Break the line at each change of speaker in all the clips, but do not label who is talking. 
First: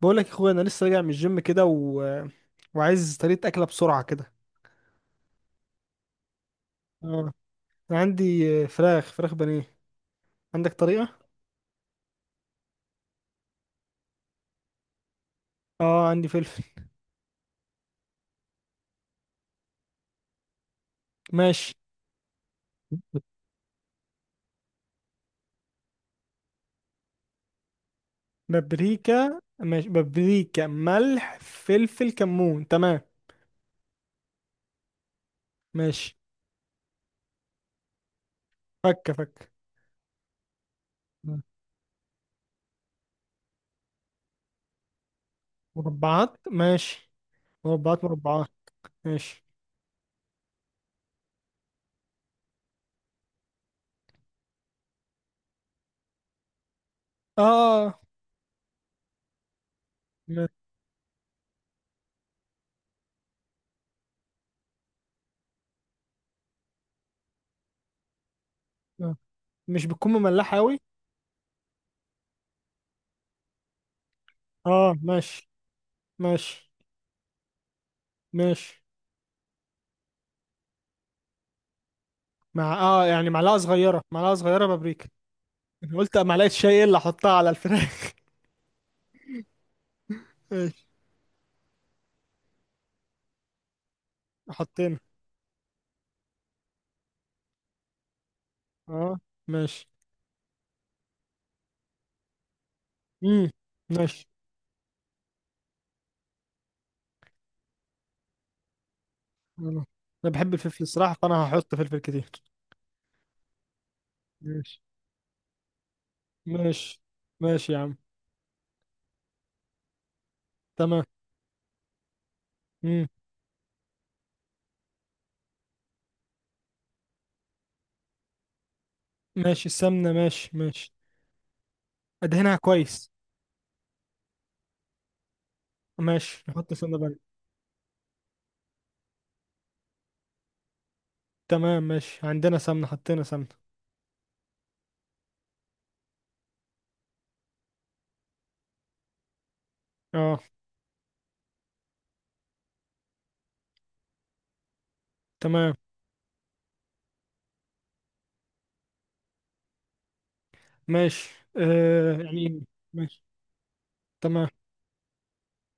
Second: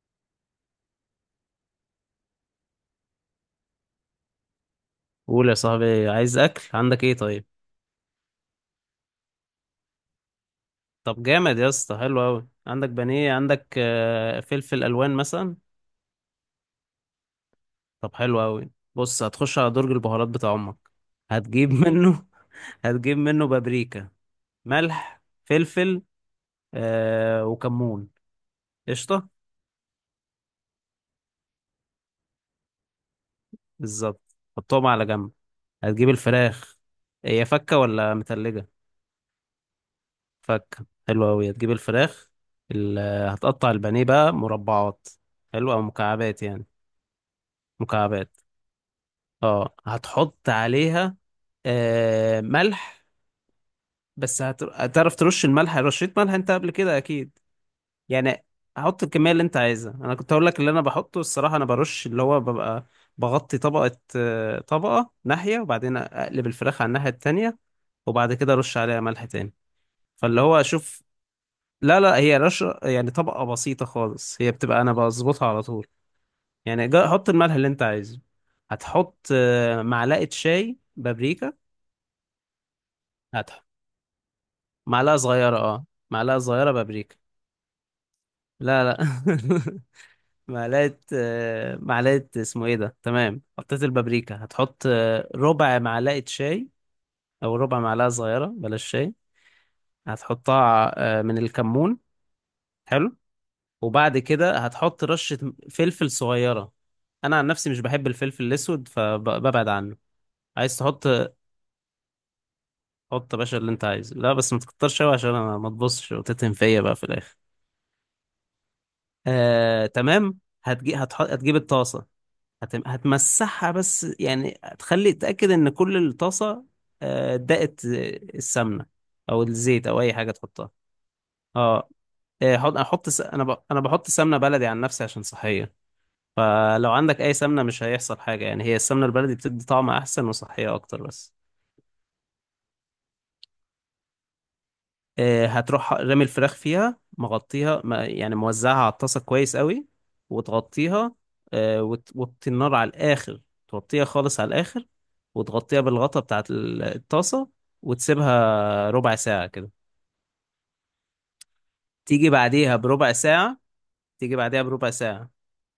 بقول لك يا اخويا، انا لسه راجع من الجيم كده وعايز طريقه اكله بسرعه كده.
قول يا صاحبي، عايز اكل؟ عندك ايه
اه،
طيب؟
عندي فراخ بانيه. عندك طريقه؟
طب جامد يا اسطى، حلو قوي، عندك بانيه، عندك فلفل الوان مثلا.
اه، عندي فلفل.
طب حلو قوي، بص هتخش على درج البهارات بتاع امك، هتجيب
ماشي،
منه. هتجيب منه بابريكا، ملح، فلفل، وكمون. قشطه،
بابريكا. ماشي بابريكا، ملح، فلفل، كمون، تمام.
بالظبط حطهم على جنب. هتجيب
ماشي.
الفراخ، هي فكه ولا متلجه؟
فك فك.
فكه، حلو
مم.
قوي. هتجيب الفراخ، ال- هتقطع البانيه بقى مربعات، حلو، او
مربعات
مكعبات يعني.
ماشي. مربعات
مكعبات.
مربعات. ماشي.
اه، هتحط عليها ملح. بس هتعرف ترش الملح، رشيت ملح انت قبل كده اكيد
اه. آه.
يعني. هحط الكميه اللي انت عايزها. انا كنت
م-
هقول لك اللي انا بحطه، الصراحه انا برش، اللي هو ببقى بغطي طبقه ناحيه، وبعدين اقلب الفراخ على الناحيه التانية. وبعد كده ارش عليها
آه.
ملح تاني،
مش بتكون
فاللي هو
مملحه قوي؟
اشوف. لا، لا، هي رش يعني طبقه بسيطه خالص، هي بتبقى انا
اه،
بظبطها
ماشي.
على طول
ماشي.
يعني. حط الملح اللي انت عايزه.
ماشي
هتحط معلقه شاي بابريكا.
مع يعني معلقه صغيره، معلقه صغيره بابريكا.
معلقة صغيرة،
انا قلت
معلقة
معلقه
صغيرة
شاي اللي
بابريكا.
احطها على الفراخ.
لا، لا.
ماشي.
معلقة اسمه ايه ده؟ تمام، حطيت البابريكا، هتحط
حطينا.
ربع معلقة شاي، او ربع معلقة صغيرة بلاش شاي.
اه، ماشي.
هتحطها من الكمون. حلو،
امم
وبعد
ماشي.
كده هتحط رشة فلفل صغيرة. انا عن نفسي مش بحب الفلفل الاسود فببعد
انا
عنه.
أنا بحب
عايز
الفلفل
تحط؟
الصراحه، فانا هحط فلفل كتير.
حط يا باشا اللي انت عايزه، لا بس ما
ماشي.
تكترش قوي، عشان انا ما تبصش وتتهم فيا بقى
ماشي.
في الاخر.
ماشي يا عم.
تمام.
تمام.
هتجيب الطاسة.
امم
هتمسحها، بس يعني تخلي تأكد إن كل الطاسة دقت السمنة، أو
ماشي
الزيت أو
السمنه.
أي حاجة
ماشي،
تحطها.
ماشي،
اه.
ادهنها
أحط
كويس.
أنا بحط سمنة بلدي عن نفسي عشان صحية.
ماشي، نحط
فلو
سمنه بلدي.
عندك أي سمنة مش هيحصل حاجة يعني، هي السمنة البلدي بتدي طعم أحسن وصحية أكتر بس.
تمام ماشي، عندنا سمنه، حطينا سمنه.
هتروح رامي الفراخ فيها، مغطيها يعني موزعها على الطاسة كويس قوي،
اه،
وتغطيها. وتوطي النار على الآخر، توطيها خالص على الآخر،
تمام
وتغطيها بالغطا بتاعت الطاسة. وتسيبها ربع ساعة كده.
ماشي. آه
تيجي
يعني.
بعديها بربع
ماشي.
ساعة. تيجي
تمام.
بعديها بربع ساعة.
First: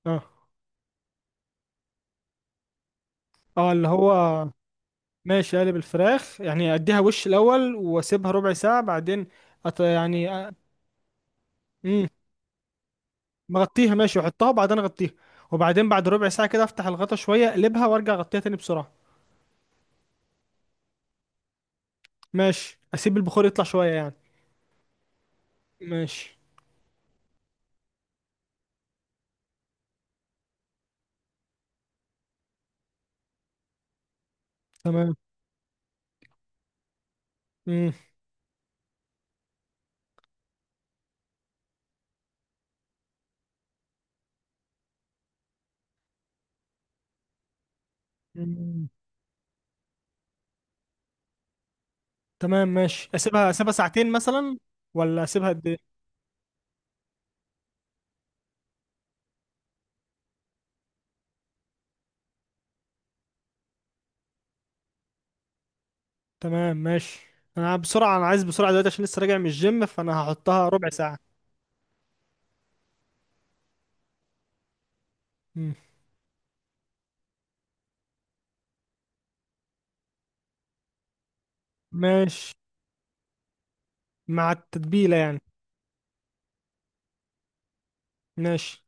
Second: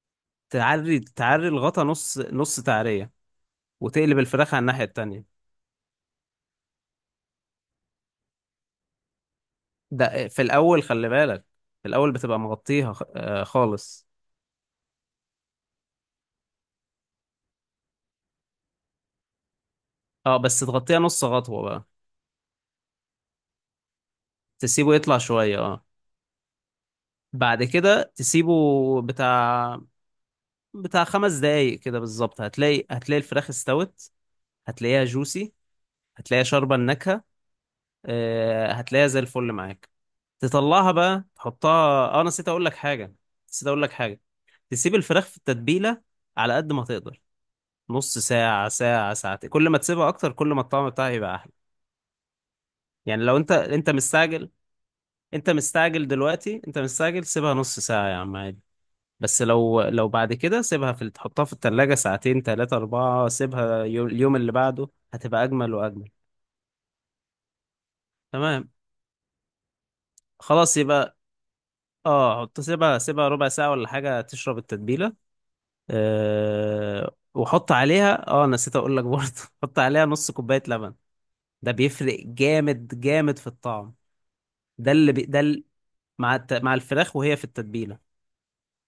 اه،
تعري تعري الغطا نص نص تعرية،
اه، اللي
وتقلب
هو.
الفراخ على الناحية التانية.
ماشي، اقلب الفراخ يعني اديها وش الاول واسيبها ربع ساعه بعدين.
ده
يعني
في الأول خلي بالك، في
امم
الأول بتبقى مغطيها
مغطيها
خالص.
ماشي، واحطها وبعدين اغطيها. وبعدين بعد ربع ساعه كده افتح الغطا شويه، اقلبها وارجع اغطيها تاني بسرعه.
اه، بس تغطيها نص خطوة بقى،
ماشي، اسيب البخار يطلع شويه يعني.
تسيبه يطلع شوية. اه،
ماشي.
بعد كده تسيبه بتاع بتاع 5 دقايق كده بالظبط، هتلاقي الفراخ استوت. هتلاقيها
تمام.
جوسي، هتلاقيها شاربة النكهة،
امم
هتلاقيها زي الفل معاك. تطلعها بقى، تحطها. اه نسيت اقول لك حاجة. تسيب الفراخ في التتبيلة على قد ما تقدر، نص ساعة،
أمم.
ساعة، ساعتين. كل ما تسيبها اكتر كل ما الطعم بتاعها يبقى احلى.
تمام ماشي،
يعني لو
اسيبها
انت
اسيبها
انت
ساعتين
مستعجل،
مثلا، ولا اسيبها
انت
قد ايه؟
مستعجل دلوقتي، انت مستعجل سيبها نص ساعة يا عم، عادي. بس لو بعد كده سيبها، في تحطها في التلاجة ساعتين تلاتة أربعة، سيبها اليوم اللي بعده، هتبقى أجمل وأجمل.
تمام ماشي. انا بسرعه، انا عايز
تمام،
بسرعه دلوقتي عشان لسه راجع من الجيم، فانا هحطها
خلاص
ربع
يبقى.
ساعه.
اه، حط، سيبها ربع ساعة ولا حاجة تشرب التتبيلة.
امم
وحط عليها، نسيت أقول لك برضه. حط عليها نص كوباية لبن، ده بيفرق
ماشي.
جامد جامد في الطعم.
مع
ده اللي
التتبيله
بي ده
يعني؟
ال- مع الفراخ وهي في التتبيلة،
ماشي،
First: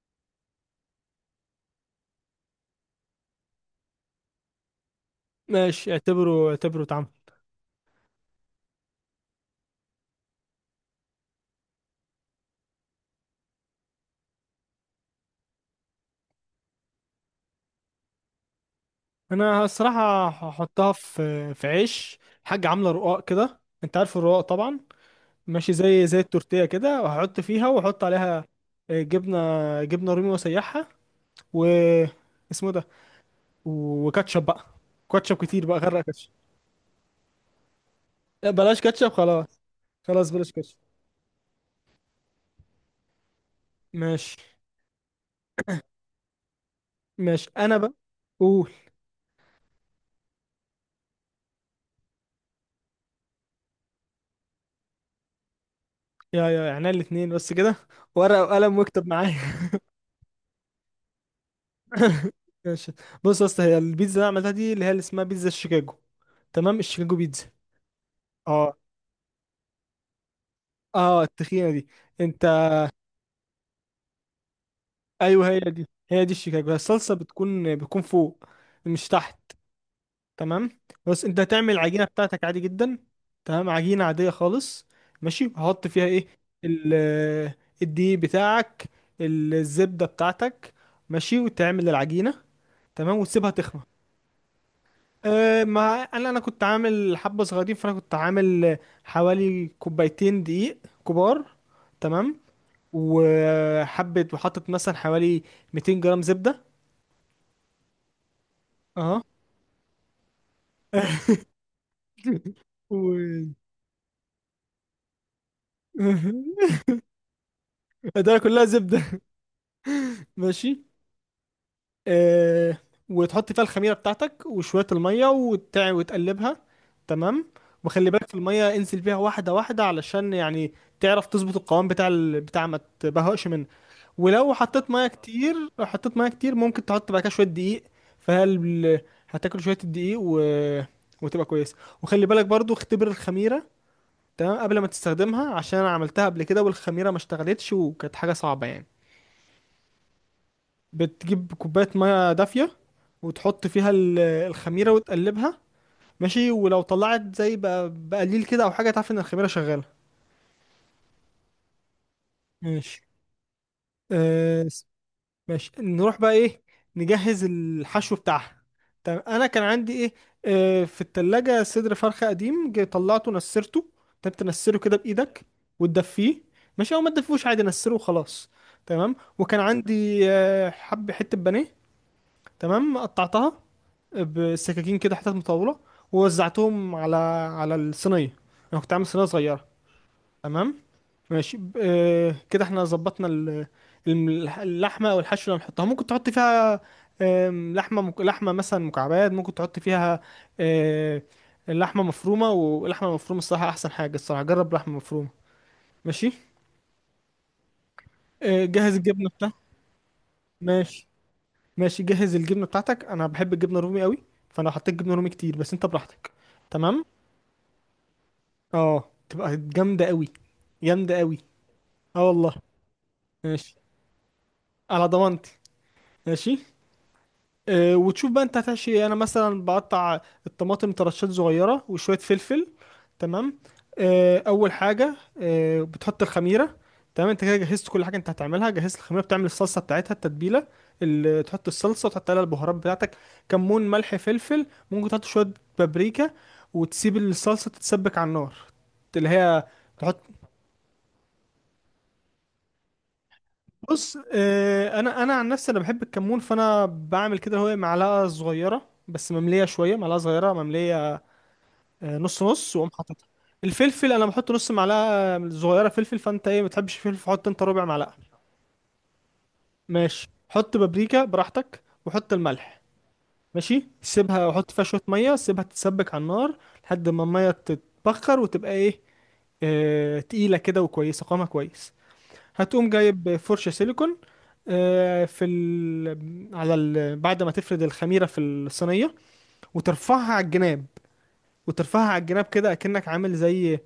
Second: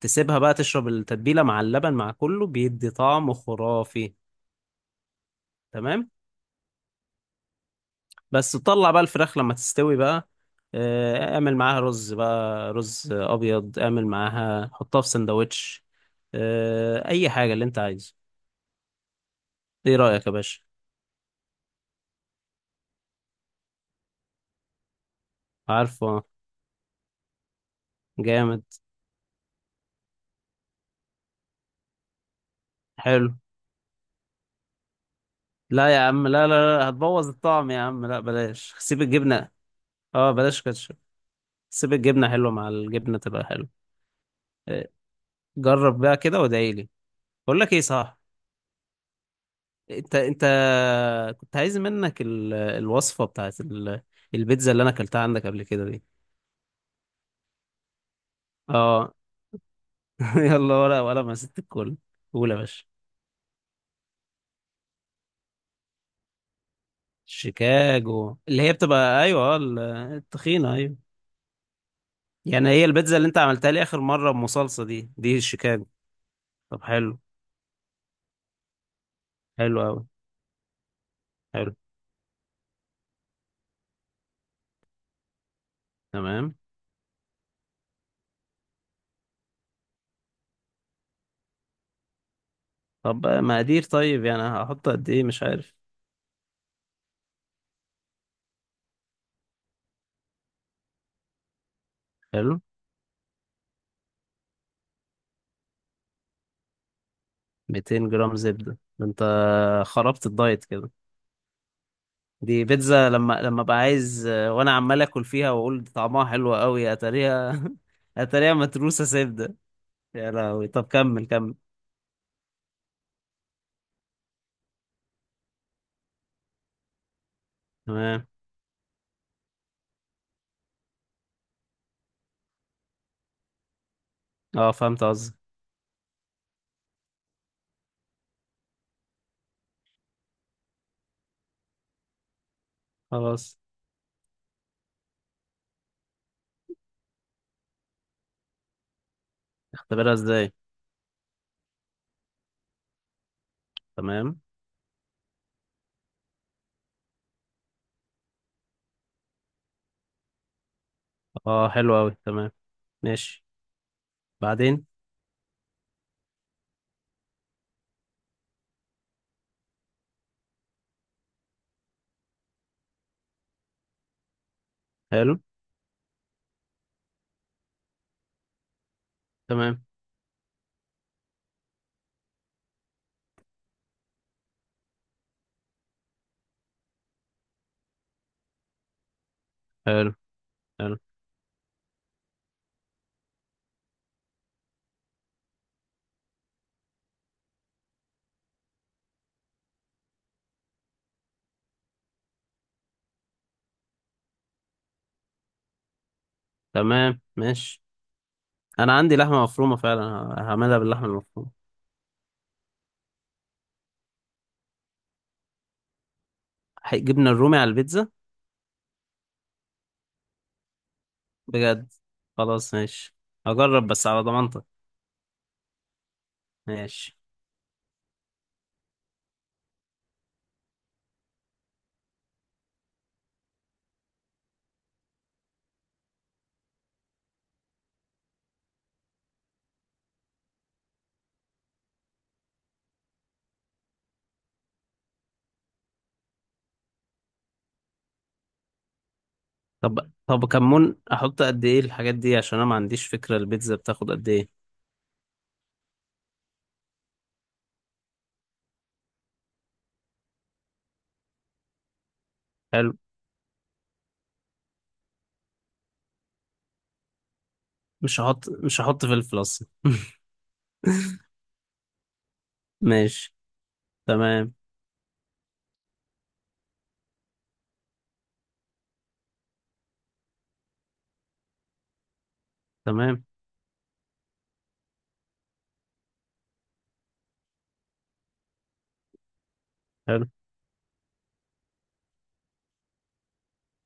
تسيبها بقى تشرب التتبيلة، مع اللبن مع كله بيدي طعم خرافي.
ماشي،
تمام،
اعتبره اعتبره اتعمل.
بس تطلع بقى الفراخ لما تستوي بقى. اعمل معاها رز بقى، رز ابيض، اعمل معاها، حطها في سندوتش، اي حاجه اللي انت عايزه.
انا
ايه رايك
الصراحه
يا باشا؟
هحطها في عيش. حاجه عامله رقاق كده، انت عارف الرقاق طبعا. ماشي، زي
عارفه؟
التورتيه كده، وهحط فيها واحط عليها
جامد،
آه، جبنه. جبنه رومي واسيحها و اسمه ده.
حلو.
وكاتشب بقى. كاتشب كتير بقى،
لا يا
غرق
عم،
كاتشب.
لا، لا، لا، هتبوظ الطعم يا عم، لا
لا،
بلاش،
بلاش
سيب
كاتشب خلاص.
الجبنه.
خلاص
اه،
بلاش
بلاش
كاتشب.
كاتشب، سيب الجبنه حلوه، مع الجبنه تبقى حلوه.
ماشي.
آه، جرب بقى كده وادعي لي.
ماشي،
بقول لك
انا
ايه؟
بقى.
صح،
قول.
انت كنت عايز منك الوصفه بتاعت البيتزا اللي انا اكلتها عندك قبل كده دي.
يا يعني الاتنين بس كده؟ ورقه وقلم واكتب
اه.
معايا.
يلا، ولا ولا ما ست الكل. قول يا باشا.
ماشي. بص يا اسطى، هي البيتزا اللي أنا عملتها دي اللي هي اللي اسمها بيتزا شيكاجو. تمام، الشيكاجو بيتزا.
شيكاجو اللي هي
اه.
بتبقى، ايوه، التخينه، ايوه.
اه، التخينه دي. انت،
يعني هي البيتزا اللي انت عملتها لي اخر مره بمصلصه، دي
ايوه، هي
الشيكاجو.
دي، هي دي الشيكاجو. هي
طب
الصلصه
حلو.
بتكون فوق، مش تحت.
حلو قوي.
تمام. بس انت
حلو،
هتعمل العجينه بتاعتك عادي جدا. تمام، عجينه عاديه خالص. ماشي. هحط فيها ايه؟
تمام.
ال الدقيق بتاعك، الزبده بتاعتك. ماشي، وتعمل العجينه. تمام،
طب بقى
وتسيبها
مقادير؟
تخمر.
طيب يعني هحط قد ايه؟ مش
أه.
عارف.
ما انا كنت عامل حبه صغيرين، فانا كنت عامل حوالي كوبايتين دقيق كبار. تمام.
حلو.
وحبه، وحطت مثلا حوالي 200 جرام زبده.
200 جرام زبده، ده انت
اه.
خربت الدايت كده. دي
و...
بيتزا، لما ابقى عايز وانا عمال اكل فيها واقول دي طعمها حلو قوي، اتاريها
ده
اتاريها
كلها
متروسه
زبده.
زبده. يا لهوي. طب
ماشي.
كمل كمل.
أه، وتحط فيها الخميره بتاعتك وشويه الميه وتقلبها تمام. وخلي
تمام.
بالك في الميه، انزل بيها واحده واحده علشان يعني تعرف تظبط القوام بتاع ما تبهقش منه. ولو
اه،
حطيت
فهمت
ميه
قصدي.
كتير، لو حطيت ميه كتير ممكن تحط بعد كده شويه دقيق. فهل هتاكل شويه الدقيق وتبقى كويس. وخلي بالك برضو، اختبر
خلاص،
الخميره تمام قبل ما تستخدمها، عشان انا عملتها قبل كده والخميره ما اشتغلتش وكانت حاجه صعبه يعني.
اختبرها ازاي؟
بتجيب كوبايه ميه دافيه وتحط فيها
تمام.
الخميره وتقلبها. ماشي، ولو طلعت زي بقى بقليل كده او حاجه تعرف ان الخميره شغاله.
اه، حلو اوي. تمام،
ماشي.
ماشي،
أه.
بعدين.
ماشي، نروح بقى ايه؟ نجهز الحشو بتاعها. طب انا كان عندي ايه؟ آه، في التلاجة صدر فرخة قديم، جه طلعته نسرته. انت تنسره كده
حلو.
بايدك وتدفيه. ماشي، او ما تدفوش عادي، نسره وخلاص. تمام. وكان
تمام.
عندي حب حتة بانيه. تمام، قطعتها بالسكاكين كده، حتت مطولة، ووزعتهم على الصينية. انا كنت عامل صينية صغيرة.
حلو،
تمام.
حلو،
ماشي، كده احنا ظبطنا اللحمه او الحشو اللي هنحطها. ممكن تحط فيها لحمه لحمه مثلا مكعبات. ممكن تحط فيها آه، لحمه مفرومه. ولحمه مفرومه الصراحه احسن حاجه، الصراحه جرب لحمه مفرومه. ماشي.
تمام. ماشي. انا
جهز
عندي
الجبنه
لحمه
بتاعتك.
مفرومه فعلا، هعملها باللحمه
ماشي.
المفرومه.
ماشي، جهز الجبنه بتاعتك. انا بحب الجبنه الرومي قوي، فانا حطيت جبنه رومي كتير، بس انت براحتك. تمام.
جبنه الرومي على البيتزا،
اه، تبقى جامده قوي. جامده قوي.
بجد؟
اه والله.
خلاص ماشي،
ماشي،
هجرب بس على ضمانتك.
على ضمانتي. ماشي.
ماشي.
آه، وتشوف بقى انت هتحشي ايه. انا مثلا بقطع الطماطم ترشات صغيره وشويه فلفل. تمام. اول حاجه، بتحط الخميره. تمام، انت كده جهزت كل حاجه انت هتعملها، جهزت الخميره، بتعمل الصلصه بتاعتها التتبيله اللي تحط الصلصه، وتحط عليها البهارات بتاعتك: كمون، ملح، فلفل. ممكن تحط شويه بابريكا، وتسيب الصلصه تتسبك على النار اللي هي
طب
تحط.
طب كمون احط قد ايه؟ الحاجات دي عشان انا ما عنديش فكره البيتزا بتاخد
بص،
قد ايه.
آه، انا عن نفسي انا بحب الكمون، فانا بعمل كده: هو معلقه صغيره بس ممليه شويه، معلقه صغيره ممليه نص نص، واقوم
حلو،
حاططها. الفلفل انا بحط نص معلقه صغيره فلفل. فانت ايه؟ ما بتحبش الفلفل، فحط انت ربع معلقه.
مش هحط فلفل اصلا.
ماشي، حط بابريكا براحتك وحط الملح.
ماشي.
ماشي، سيبها
تمام،
وحط فيها شويه ميه، سيبها تتسبك على النار لحد ما الميه تتبخر وتبقى ايه، تقيله كده وكويسه، قوامها كويس. هتقوم
تمام.
جايب فرشة سيليكون. آه، في ال... على ال... بعد ما تفرد الخميرة في الصينية
حلو.
وترفعها على الجناب. وترفعها على الجناب كده، أكنك عامل زي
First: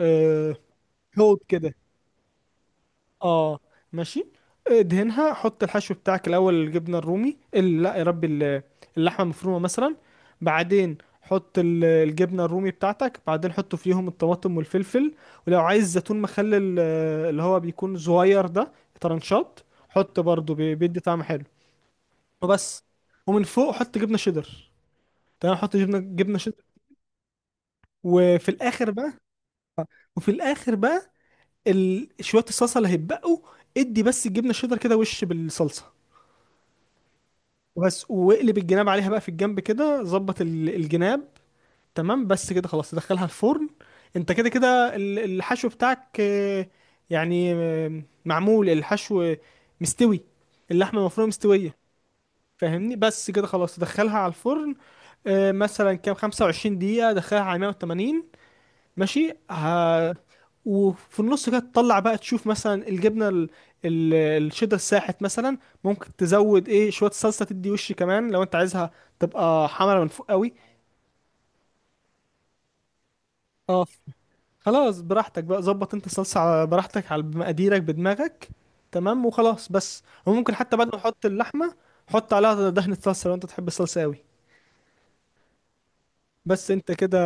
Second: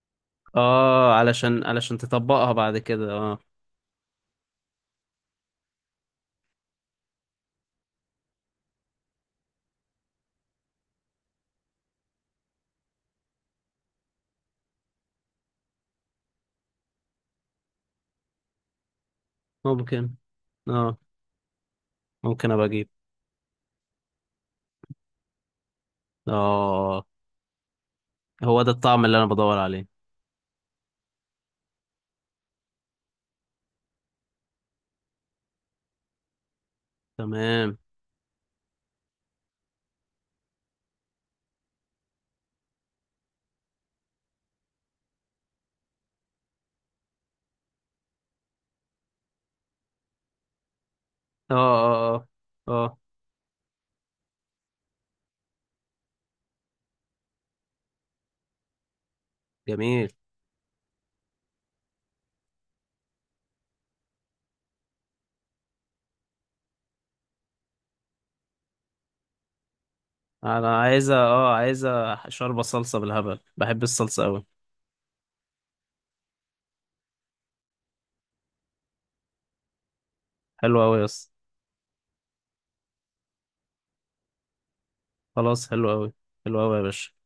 آه،
اه،
حوض
علشان
كده.
علشان تطبقها بعد كده، اه.
اه. ماشي، ادهنها، حط الحشو بتاعك الاول: الجبنه الرومي، لا يا ربي، اللحمه المفرومه مثلا. بعدين حط الجبنه الرومي بتاعتك. بعدين حط فيهم الطماطم والفلفل. ولو عايز زيتون مخلل، آه، اللي هو بيكون صغير ده، طرنشات،
ممكن
حط برضو،
اه
بيدي طعم حلو.
ممكن ابقى
وبس.
اجيب.
ومن فوق حط جبنه شيدر. تمام، حط جبنه شيدر.
اه،
وفي
هو ده
الاخر
الطعم
بقى،
اللي انا بدور عليه.
وفي الاخر بقى شويه الصلصه اللي هيتبقوا، ادي بس الجبنه الشيدر كده وش بالصلصه.
تمام.
وبس. واقلب الجناب عليها بقى في الجنب كده، ظبط الجناب تمام، بس كده خلاص تدخلها الفرن. انت كده كده الحشو بتاعك، يعني معمول الحشو مستوي. اللحمة المفرومة
اه،
مستوية.
اه، اه،
فاهمني؟
اه.
بس كده خلاص تدخلها على الفرن. آه، مثلا كام 25 دقيقة، دخلها على 180. ماشي.
جميل.
وفي النص كده تطلع بقى تشوف مثلا الجبنه ال... الشيدر ساحت مثلا. ممكن تزود ايه شويه صلصه، تدي وش كمان لو انت عايزها تبقى حمرا من فوق قوي.
انا عايزه شوربه صلصه بالهبل، بحب
اه
الصلصه قوي.
خلاص، براحتك بقى، ظبط انت الصلصه على براحتك، على مقاديرك، بدماغك. تمام. وخلاص بس، وممكن حتى
حلو
بعد ما
قوي يا
تحط
اسطى.
اللحمه حط عليها دهنه صلصه لو انت تحب الصلصه قوي.
خلاص، حلو قوي. حلو
بس
قوي يا
انت
باشا.
كده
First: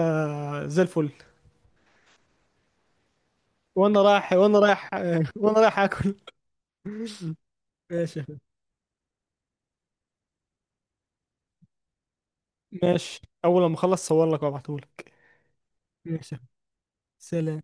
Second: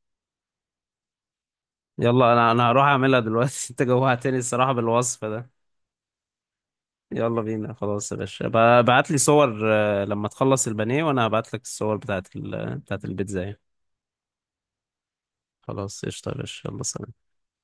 زي الفل.
يلا، انا هروح اعملها دلوقتي. انت
وانا رايح،
جوعتني
وانا
الصراحه
رايح
بالوصف ده.
وانا رايح اكل.
يلا بينا، خلاص يا
ماشي.
باشا. ابعت لي صور لما تخلص البانيه، وانا هبعت لك الصور بتاعت
ماشي،
البيتزا يعني.
اول ما اخلص صور لك وابعتهولك.
خلاص، قشطة يا
ماشي.
باشا، يلا سلام.
سلام.